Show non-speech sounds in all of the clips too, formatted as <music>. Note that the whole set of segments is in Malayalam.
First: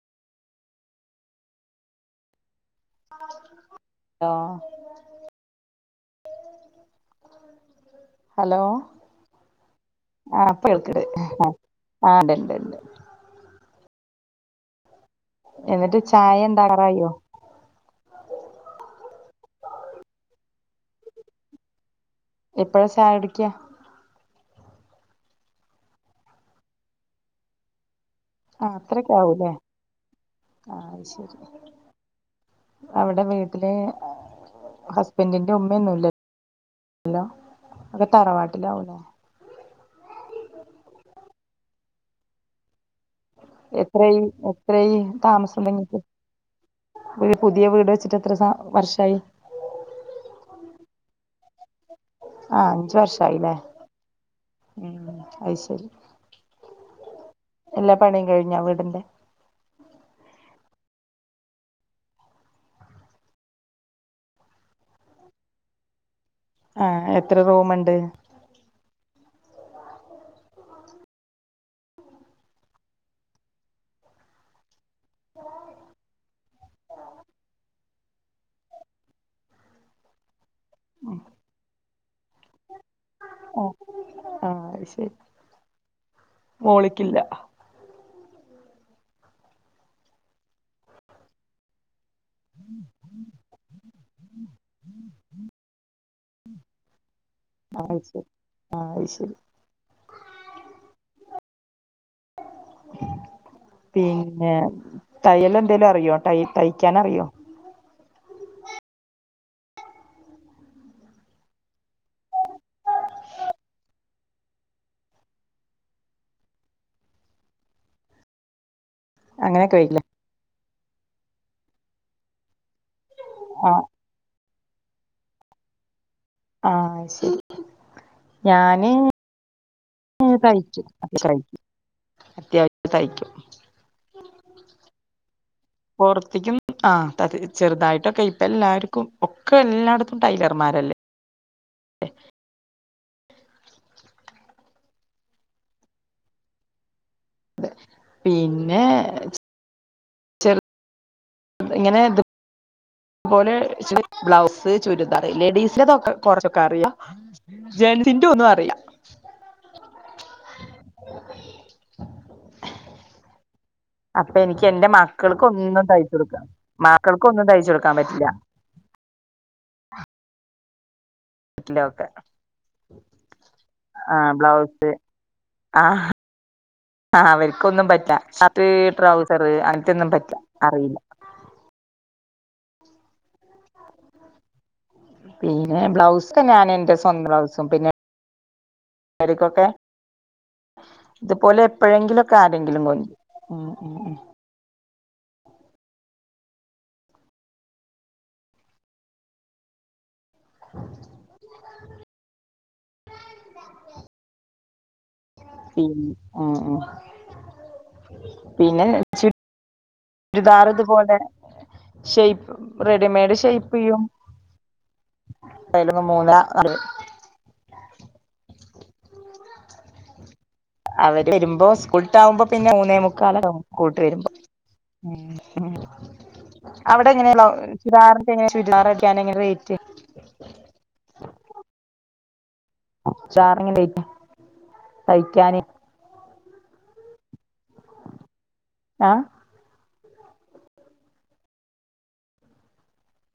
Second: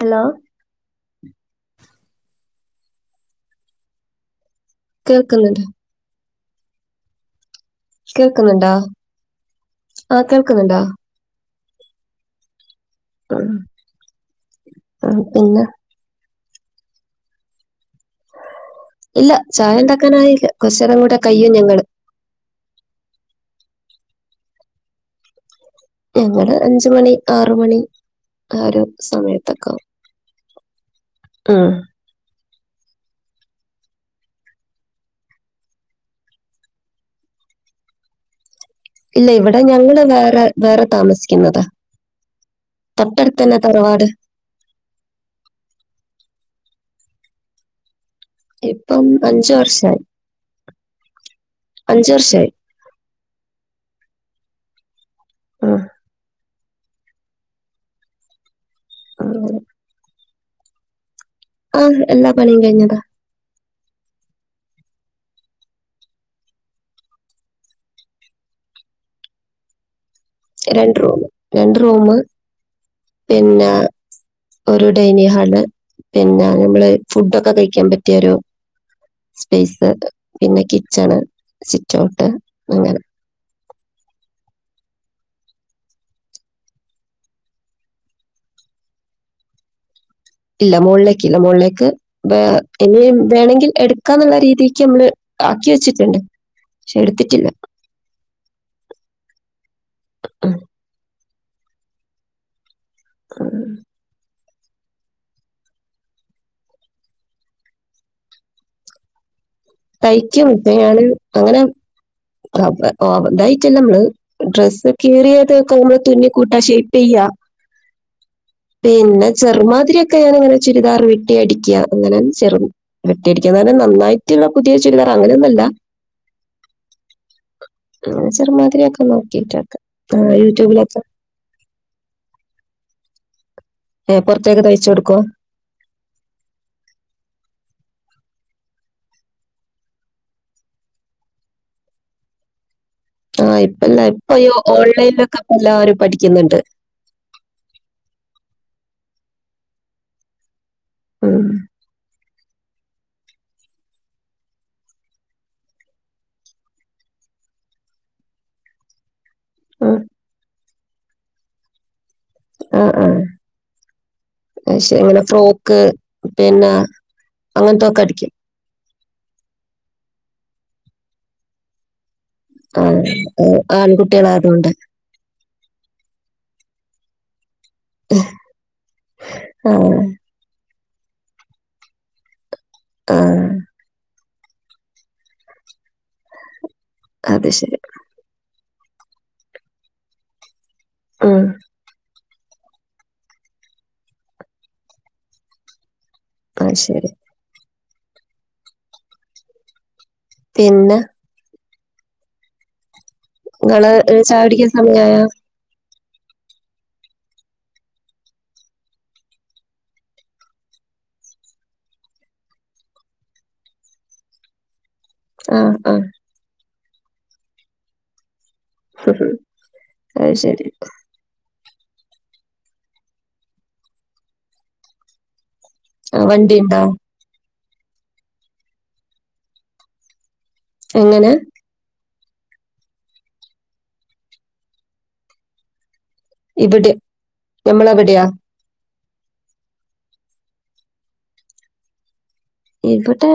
ഹലോ ലോ. കേക്ക്ന്നുണ്ട്. ഹലോ കേൾക്കുന്നുണ്ടോ ആ ആപ്പ കേൾക്കുന്നുണ്ടോ കേൾക്കട് ആണ്ട്ണ്ട് ഉണ്ട് ആഹ ആ എന്നിട്ട് ചായ ഉണ്ടാകറായോ ഇല്ല ചായ തക്കനായില്ല കൊറച്ചറ കൂടെ കയ്യും ഞങ്ങൾ എപ്പോഴാ ചായടിക്കിയ ഞങ്ങള് അംജ് മണി ആറ് മണി ആ ഒരു അത്രക്കെ ആവൂലേ സമയത്തൊക്കെ ആവും. ആ അത് ശരി ഉം. അവിടെ വീട്ടില് ഹസ്ബൻന്റെ ഉമ്മൊന്നുമല്ല ഹലോ ഒക്കെ തറവാട്ടിലാവലോ ഇല്ല ഇവിടെ ഞങ്ങള് വേറെ വേറെ താമസിക്കുന്നതാ തൊട്ടടുത്ത് തന്നെ തറവാട് എത്രയി എത്രയി താമസംതുടങ്ങീട്ട് ഒരു പുതിയ വീട് വെച്ചിട്ട്എത്ര ഇപ്പം അഞ്ച് വർഷായി അഞ്ച് വർഷായി ആഹ് അഞ്ച് വർഷായില്ലേ ഉം അത് ഉം, ശരി എല്ലാ പണിം കഴിഞ്ഞാ വീടിന്റെ അതെ ആഹ് എല്ലാ പണിയും കഴിഞ്ഞതാ ആഹ് എത്ര റൂമെണ്ട് രണ്ട് റൂമ് രണ്ട് റൂമ് പിന്ന ഒരു ഡൈനിങ്ങ് ഹാള് പിന്നെ നമ്മള് ഫുഡൊക്കെ കഴിക്കാൻ പറ്റിയൊരു സ്പേസ് പിന്നെ കി ച്ചണ് സിറ്റോട്ട് അങ്ങന ഓ ആഹ് ശരി മോളിക്കില്ല ഇല്ല മോളിലേക്ക് ഇല്ല മോളിലേക്ക് വ ഇനി വേണെങ്കിൽ എടുക്കാന്നുള്ള രീതിക്ക് മ്മള് ആക്കി വെച്ചിട്ട്ണ്ട് പക്ഷെ എടുത്തിട്ടില്ല ആ ശരി ആ ശരി <unintelligible> <inaudible> ആഹ് പിന്നെ തയ്യലെന്തേലും അറിയോ തയ് തയ്ക്കാൻ അറിയോ തയ്ക്കും <unintelligible> അങ്ങനെ <unintelligible> ഇതായിറ്റല്ലമ്മള് ഡ്രസ് കീറിയതൊക്ക ആവുമ്പോ തുന്നിക്കൂട്ടാ ഷേപ്പെയ്യാ പിന്നെ അങ്ങനെയൊക്കെ വരില്ലേ ചെറുമാതിരിയൊക്കെ ഞാനിങ്ങനെ ചുരിദാർ വെട്ടി അടിക്ക്യാ അങ്ങനെ ചെറു വെട്ടി അടിക്കാന്ന് പറഞ്ഞാ ആഹ് നന്നായിട്ട്ള്ള പുതിയ ചുരിദാറങ്ങനെയൊന്നല്ല ആഹ് അത് ശരി അങ്ങനെ ചെറുമാതിരിയക്ക നോക്കീട്ടക്ക ആ തയ്ക്കും അ <unintelligible> അത്യാവശ്യം തയ്ക്കും ഏ പുറത്തേക്ക് തയ്ച്ചെടുക്കോ പൊറത്തേക്കും ആ <unintelligible> ചെറുതായിട്ടൊക്കെ ഇപ്പ എല്ലാരിക്കും ഒക്കെ എല്ലാട്ത്തും ടൈലർമാരല്ലേ ആഹ് ഇപ്പല്ല ഇപ്പ ഈ ഓൺലൈനിലൊക്കെ ഇപ്പ എല്ലാവരും പഠിക്കുന്നുണ്ട് അതെ പിന്നെ ചെറു ആഹ് ഇങ്ങനെ ത് തുപോലെ <unintelligible> ബ്ലൗസ് ചുരിദാറ് ലേഡീസ്ൻ്റതൊക്കെ കൊറച്ചൊക്കെ അറിയാ ജൻസിന്റെ ഒന്നു അറിയ ആഹ് ആഹ് ആഹ് അപ്പൊ എനിക്ക് എന്റെ അയ്ശെരി അങ്ങനെ മക്കൾക്ക് ഫ്രോക്ക് ഒന്നും തയ്ച്ചു കൊടുക്കാം പിന്ന മക്കൾക്കൊന്നും തയ്ച്ചു കൊടുക്കാൻ അങ്ങനത്തൊക്കെ പറ്റില്ല അടിക്കും ട്ടിലൊക്കെ ആഹ് ഏഹ് ആൺകുട്ടികളാരതൊണ്ട് ബ്ലൗസ് ആഹ് ആഹാ അവരിക്കൊന്നും പറ്റില്ല അത് ട്രൗസർ അങ്ങനത്തെ ആഹ് ഒന്നും പറ്റില്ല അറിയില്ല. ആഹ് പിന്നെ ബ്ലൗസ് ഞാൻ എന്റെ സ്വന്തം അത് ബ്ലൗസും ശരി. പിന്നെ <unintelligible> ഉം തുപോലെ എപ്പോഴെങ്കിലും ഒക്കെ ആരെങ്കിലും കൊണ്ട് ഉം ഉം ഉം അത് ശരി. പിന്നെ? <inaudible> ഇങ്ങള് ചായ കുടിക്കാൻ സമയായോ? പിന്ന് ആഹ് ആഹ് പിന്നെ ചു രിതാറ് ഇതുപോലെ ഷെയ്പ് റെഡിമേഡ് ഷെയ്പ്പെയ്യും. ആഹ് അയില് ആഹ് <unintelligible> അത് ശരി. അവര് വരുമ്പോ സ്കൂള്ട്ട് ആവുമ്പോ പിന്നെ മൂന്നേ മുക്കാലൊക്കാവും സ്ക്കൂള്ട്ട് വരുമ്പം ആഹ് വണ്ടിയിണ്ടോ? അവ്ടെ എങ്ങനേണ് ചുരി ചുരിദാർ അടിക്കാനെങ്ങനെ റേറ്റ്? എങ്ങനെ? <unintelligible> തയ്ക്കാന്? ഇവിടെയാ നമ്മളെ ഇവിടെയാ? ആഹ് ഇബടേ?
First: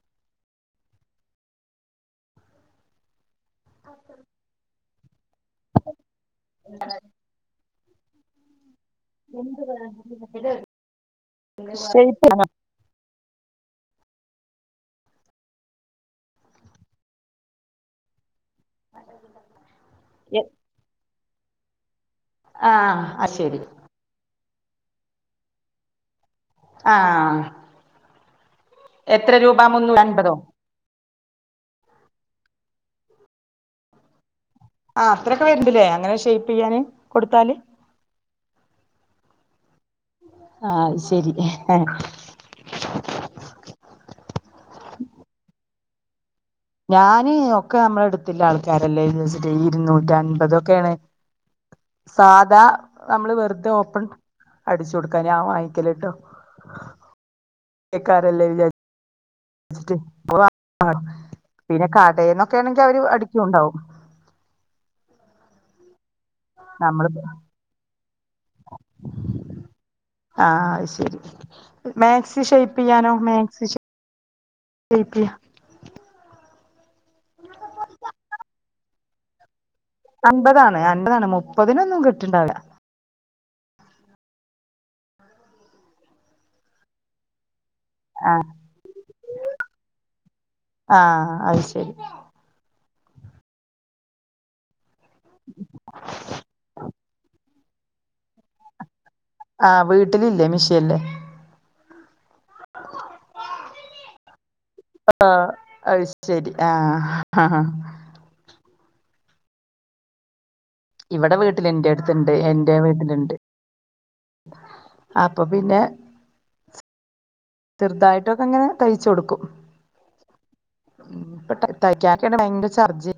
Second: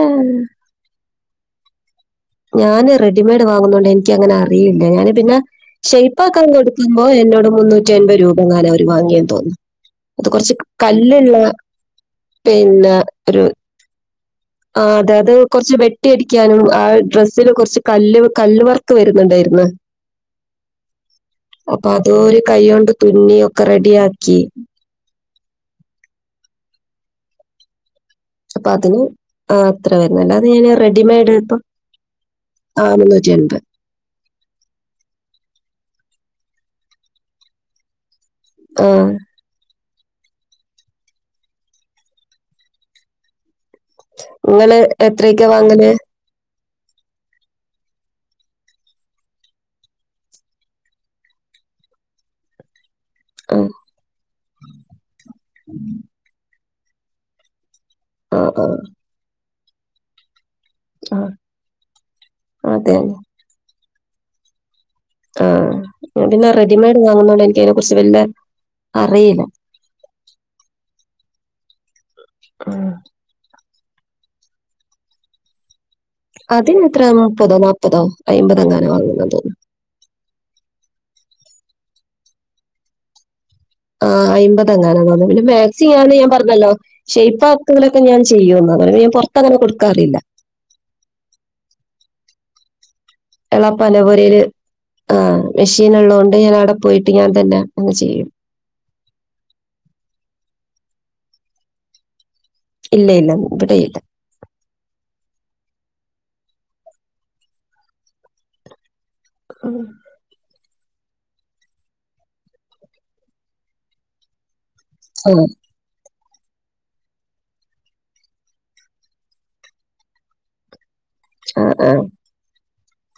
ഞാന് റെഡിമേഡ് വാങ്ങുന്നോണ്ട് ഇനിക്ക് അങ്ങനെ അറിയില്ല ഞാന് പിന്നെ ഷെയ്പ്പാക്കാൻ കൊടുക്കുമ്പോ എന്നോട് മുന്നൂറ്റി അൻപത് രൂപ എങ്ങാനോ ഓര് വാങ്ങിയെന്ന് തോന്നുന്നു അത് കൊറച്ച് കല്ല് ഇള്ള ഷേയ്പ്പാണോ? പിന്നെ ഒരു ആഹ് അതെ അത് കൊറച്ച് വെട്ടിയടിക്കാനും ആ ഡ്രസ്സില് കൊറച്ച് കല്ല് കല്ല് വർക്ക് വരുന്നുണ്ടായിരുന്ന് അപ്പൊ അത് ഓര് കയ്യോണ്ട് ആഹ് അത് തുന്നി ശരി ഒക്കെ റെഡിയാക്കി ആഹ് അപ്പൊ അതിന് എത്ര രൂപ ആഹ് അത്ര മുന്നൂറ്റി വരുന്നെ അൻപതോ അല്ലാതെ ഞാൻ റെഡി മേട് ഇപ്പം ആഹ് മുന്നൂറ്റി എൺപത് ആഹ് അത്രൊക്കെ വര്ണ്ട്ല്ലേ? അങ്ങനെ ഷേയ്പ്പ് ചെയ്യാന് കൊടുത്താല്? ആഹ് ആഹ് അഹ്ശരി ഇങ്ങള് എത്രയെക്കെ വാങ്ങല്? ഞാന് ഒക്കെ അമ്മളെ എടുത്തില്ലെ ആൾക്കാരല്ലേന്ന് വെച്ചിട്ട് ഇരുന്നൂറ്റ് അൻപത് ഒക്കെയാണ് സാധാ നമ്മള് ആ വെറുതെ ഓപ്പൺ അടിച്ചു കൊടുക്കാൻ ഞാൻ വാങ്ങിക്കല്ട്ടോ ആ ലെക്കാരല്ലേ വിചാരി ച്ചിട്ട് ഓഹ് ആ ആ പിന്നെ കാടേന്നൊക്കെ ആണെങ്കി അതെ അവര് അടിക്കുയുണ്ടാവും ആഹ് ഞാൻ പിന്നെ റെഡിമേഡ് നമ്മള് വാങ്ങുന്നോണ്ട് എനിക്ക് അയിനെ കുറിച്ച് വല്ല അറീല ആഹ് അത് ശരി മാക്സി ഷേയ്പ്പെയ്യാനോ? മാക്സി ശെയ് ഷെയ്പ്പെയ്യാൻ? അത് ഇഞ്ഞെത്രെ മുപ്പതോ നാപ്പതോ അയ്മ്പത് എങ്ങാനോ ആണ്ന്ന തോന്നുന്നു അൻപതാണ് അൻപതാണ് മുപ്പതിനൊന്നും കിട്ടിണ്ടാവില ആഹ് അയ്മ്പത് എങ്ങാനു തോന്ന്ണ്ട് പിന്നെ മാക്സി ഞാൻ പറഞ്ഞല്ലോ ഷൈപ്പ് ആക്കലൊക്കെ ഞാൻ ചെയ്യുന്നു പറഞ്ഞെ അപ്പൊ ഞൻ പൊറത്ത് അങ്ങനെ കൊടുക്കാറില്ല. ആഹ് അത് ശരി. എളാപ്പാന്റെ പൊരേല ആഹ് മെഷീന് ഇള്ളോണ്ട് ഞാൻ ആടെ പോയിട്ട് ഞാൻ തന്നെ അങ് ചെയ്യും. ആഹ് വീട്ടിലില്ലേ മീഷേൻ ഇല്ലേ? ഇല്ലയില്ല ഇബടെയില്ല ആഹ് അത് ശരി ആഹ് ആഹാ ആഹ് ഇവിടെ വീട്ടിൽ എന്റെ അടുത്ണ്ട് എന്റെ വീട്ടിലുണ്ട് അപ്പൊ ആഹ് പിന്നെ ചെറുതായിട്ടൊക്കെ അങ്ങനെ തയ്ച് കൊടുക്കും മം ഇപ്പോ ആഹ് ആഹ് തൈക്കാനൊക്കെ ഭയങ്കര ചാർജ്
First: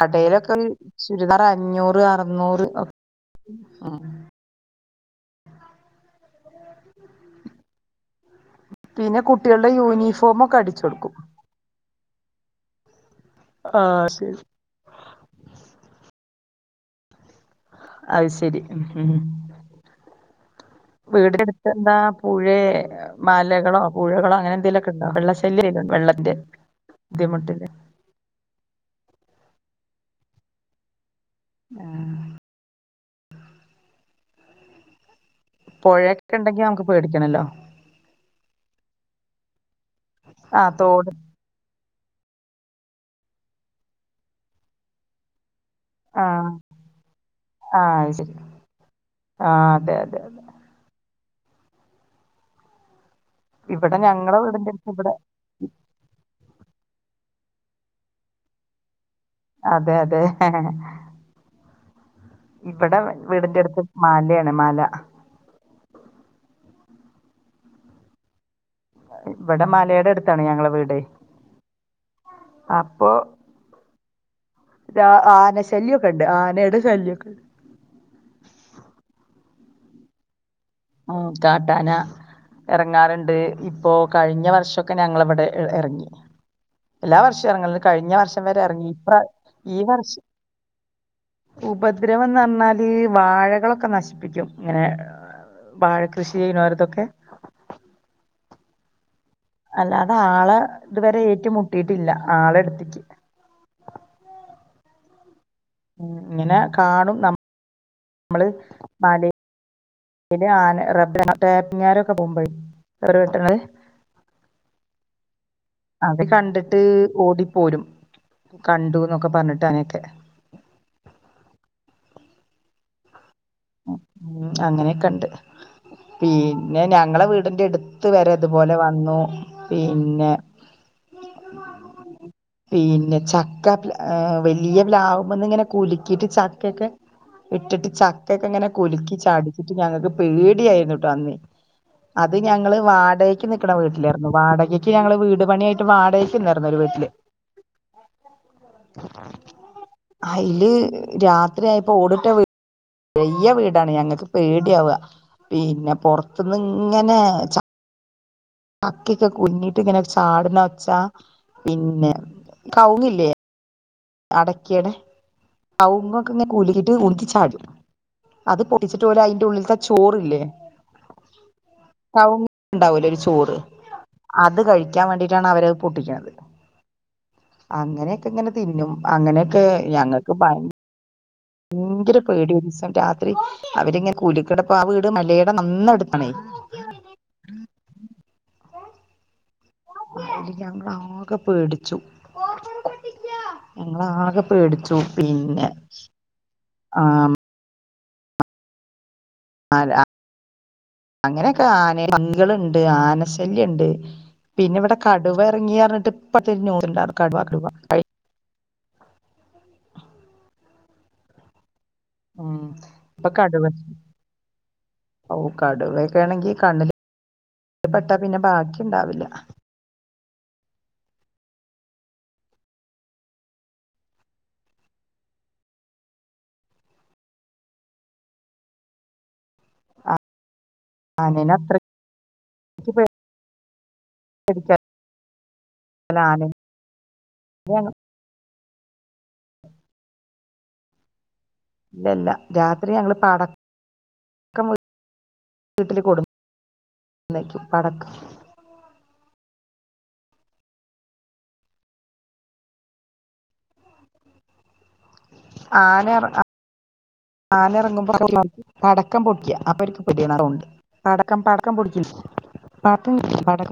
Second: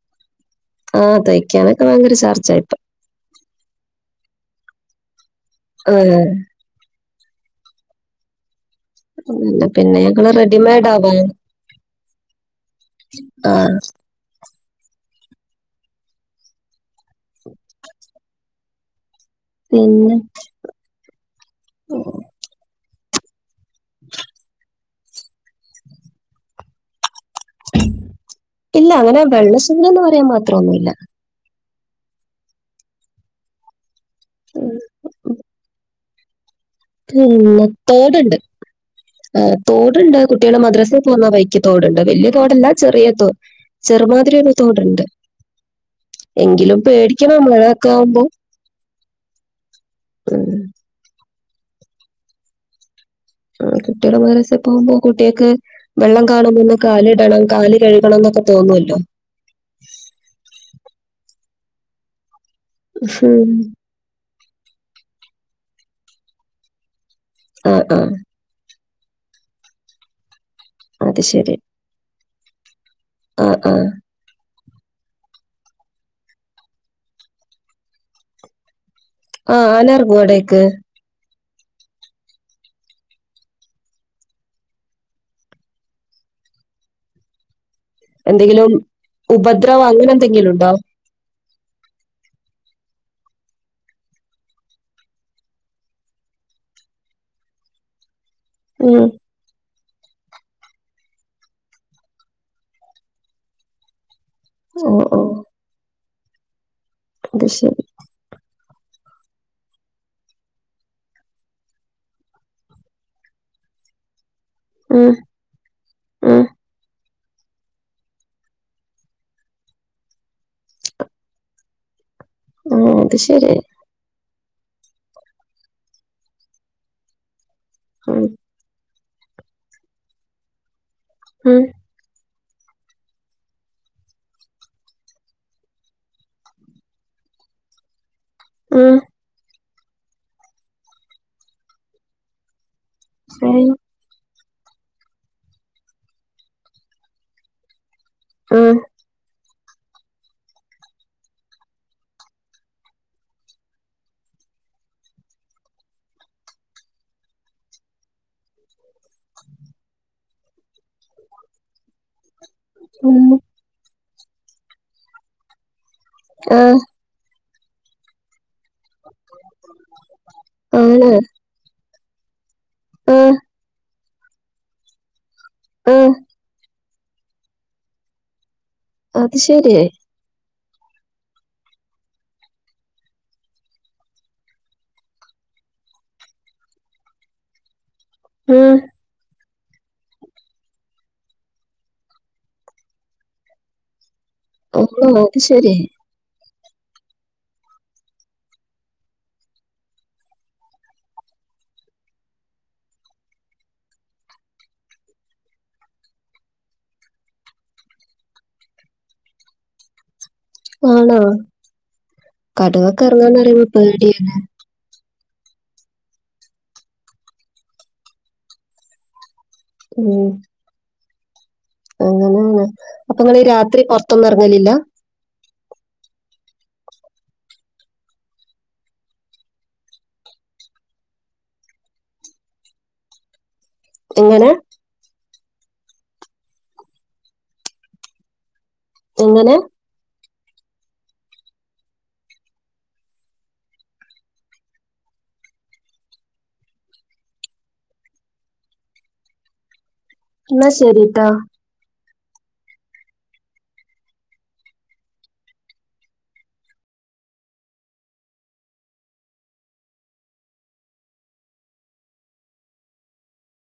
കടയിലൊക്കെ ആഹ് ചുരിദാറ് തയ്ക്കാനൊക്കെ അഞ്ഞൂറ് ഭയങ്കര ചാർജാ അറുന്നൂറ് ഇപ്പൊ ആഹ് പിന്നെ കുട്ടികളുടെ പിന്നെ ഞങ്ങള് യൂണിഫോമൊക്കെ അടിച്ചു റെഡിമെയഡ് ആ കൊടുക്കും വാങ്ങി ആഹ് അത് ശരി അത് ശരി മം മം പിന്നെ വീട് അടുത്ത് എന്താ പുഴേ മലകളോ പുഴകളോ അങ്ങനെ എന്തെലൊ ക്കേണ്ടോ? വെള്ള ശല്യ വെള്ളത്തിന്റെ ബുദ്ധിമുട്ടില്ലേ ഇല്ല അങ്ങനെ വെള്ള ശല്യന്ന് പറയാൻ മാത്രം ഒന്നുമില്ല ആഹ് ഉം പുഴൊക്ക ഉണ്ടെങ്കിൽ നമുക്ക് പേടിക്കണല്ലോ പിന്നെ തോടുണ്ട്, തോടുണ്ട് കുട്ടികളെ ആഹ് മദ്രസെൽ തോട് പോവാണ ബഴിക്ക് തോടുണ്ട് വലിയ തോടല്ല ചെറിയതോ ചെറുമാതിരിയ ഒരു തോടുണ്ട് ആഹ് എങ്കിലും പേടിക്കണം മഴൊക്കെ ആഹ് അത് ആവുമ്പോ ശരി ആഹ് അതെ അതെ അതെ ആഹ് ഇവിടെ കുട്ടികള് ഞങ്ങളെ മദ്രസേ വീടിന്റെ അടുത്ത് പോകുമ്പോ ഇവിടെ കുട്ടിയെക് വെള്ളം കാണുമ്പോ ഒന്ന് കാലിടണം കാല് കഴുകണം എന്നൊക്കെ തോന്നുമല്ലോ അതെ അതെ ഇവിടെ ഉം. വീടിന്റെ അടുത്ത് മലയാണ് മല ആഹ് ആഹാ ഇവിടെ മലയുടെ അടുത്താണ് ഞങ്ങള വീട് അത് ശരി അപ്പൊ ആ ആ ആന ശല്യമൊക്കെ ഉണ്ട് ആനയുടെ ശല്യൊക്കെണ്ട് ആഹ് ആന ഇറങ്ങുവോ അവിടെയൊക്കെ ആഹ് കാട്ടാന ഇടങ്ങാറുണ്ട് ഇപ്പോ കഴിഞ്ഞ വർഷമൊക്കെ ഞങ്ങള ഇവിടെ ഇറങ്ങി എല്ലാ വർഷവും ഇറങ്ങി കഴിഞ്ഞ വർഷം വരെ എന്തെങ്കിലും ഇറങ്ങി ഇപ്രാ ഈ ഉപദ്രവം അങ്ങനെ വർഷം എന്തെങ്കിലും ഉണ്ടോ ഉപദ്രവന്ന് പറഞ്ഞാല് വാഴകളൊക്കെ നശിപ്പിക്കും ഇങ്ങനെ വാഴ കൃഷി ചെയ്യുന്നവർതൊക്കെ ഉം അല്ലാതെ ആളെ ഇതുവരെ ഏറ്റുമുട്ടിയിട്ടില്ല ആളെടുത്തക്ക് ഓ ഓ ഇങ്ങനെ കാണും അത് ശെരി നമ്മള് മല ഇ ആന റബ <unintelligible> ടാപ്പിങ് കാരൊക്കെ പോകുമ്പോഴെ അവർ വേട്ട്ണത് ആഹ് അത് കണ്ടിട്ട് ഓടിപ്പോരും, കണ്ടു എന്നൊക്കെ പറഞ്ഞിട്ട് അങ്ങെയൊക്കെ ആഹ് അത് ശരി ഉം അങ്ങനെയൊക്കെ ഉണ്ട് പിന്നെ ഞങ്ങളെ വീടിന്റെ അടുത്ത് ഉം, വരെ ഇതുപോലെ വന്നു പിന്നെ ഉം, പിന്നെ ചക്ക വലിയ പ്ലാവുമ്മേന്ന് ഇങ്ങനെ കുലുക്കിയിട്ട് ചക്ക ഒക്കെ ഇട്ടിട്ട് ചാ ഒറ്റക്കിങ്ങനെ ഉം. കുലുക്കി ചാടിച്ചിട്ട് ഞങ്ങക്ക് പേടിയാരുന്നു ഇട്ടോ അന്ന് അത് ഞങ്ങള് വാടകയ്ക്ക് നിക്കണ വീട്ടിലായിരുന്നു വാടകയ്ക്ക് ഞങ്ങള് വീട് പണിയായിട്ട് വാടകക്ക് നിന്നിരുന്നു ഒരു വീട്ടില് ആഹ് അയില് രാത്രി ആയപ്പോ ഓടിട്ട വീ വെയ്യ വീടാണ് ഞങ്ങക്ക് പേടിയാവുക പിന്നെ പൊറത്തൂന് ഇങ്ങനെ ച കക്കക്കെ കുഞ്ഞിട്ടി ഇങ്ങനെ ചാടുന്നൊ ഒച്ച പിന്നെ ഉം കവുങ്ങില്ലേ അടയ്ക്കേടെ കവുങ്ങോക്കെ ഇങ്ങനെ ആഹ് കൂലിക്കീട്ട് ഉന്തി ചാടും അത് പൊട് ട്ടിച്ചിട്ട് അയിന്റ ഉള്ളിലത്തെ ചോറില്ലേ ആണ് കൗങ്ങ് ഉണ്ടാവൂലേ ഒരു ആഹ് ചോറ് അത് കഴിക്കാൻ വേണ്ടിട്ടാണ് അവരത് ആഹ് പൊട്ടിക്കണത് അങ്ങനെയൊക്കെ ഇങ്ങനെ തിന്നും അത് അങ്ങനെയൊക്കെ ശരി ഞങ്ങക്ക് ഭയങ്ക് ഭങ്കര പേടി ഒരു ദിവസം രാത്രി അവരിങ്ങനെ കൂലിക്കടപ്പ ആ വീട് മലയുടെ നന്നേ എടുത്തണേ ഏഹ് അയ്ല് ഞങ്ങളാകെ പേടിച്ചു ഞങ്ങളാകെ പേടിച്ചു ആണോ അത് പിന്നെ ശരി ആഹ് അതാ അങ്ങനൊക്കെ ആന പന്നികളുണ്ട് ആന ശല്യോണ്ട് പിന്നിവിടെ കടുവ എറങ്ങിയറഞ്ഞിട്ട് ഇപ്പ തിരിഞ്ഞോടുണ്ടായിരുന്നു കടുവ കടുവ ക ആണോ ഉം കടുവക്കെ ഇറങ്ങാന്നറിയുമ്പോ പേടിയന്നെ ഓഹ് കടുവ ഒക്കെ ആണെങ്കി കണ്ണില് പെട്ടാ പിന്നെ ബാക്കി ഉണ്ടാവില്ല ഉം അങ്ങനെണ് അപ്പം ഇങ്ങള് രാത്രീ പൊറത്തൊന്നും എറങ്ങലില്ല ആഹ് ആനെനെ അത്രക്ക് എങ്ങനെ <unintelligible> എങ്ങനെ ഇല്ലല്ല രാത്രി ഞങ്ങള് പടക് ക്കം വീട്ടിലു കൊടു ന്നെയ്ക്കും പടക്കം എന്നാ ശരീട്ടോ ആന എറങ്ങാ ആന എറങ്ങുമ്പം പടക്കം പൊട്ടിയാ അപ്പ അവർക്ക് പേടിയാണ് ആസൗണ്ട് പടക്കം പടക്കം പൊടിക്കില്ലേ പടക്കം പെട്ടി പെട്ടിക്കില്ലേ പടക്കം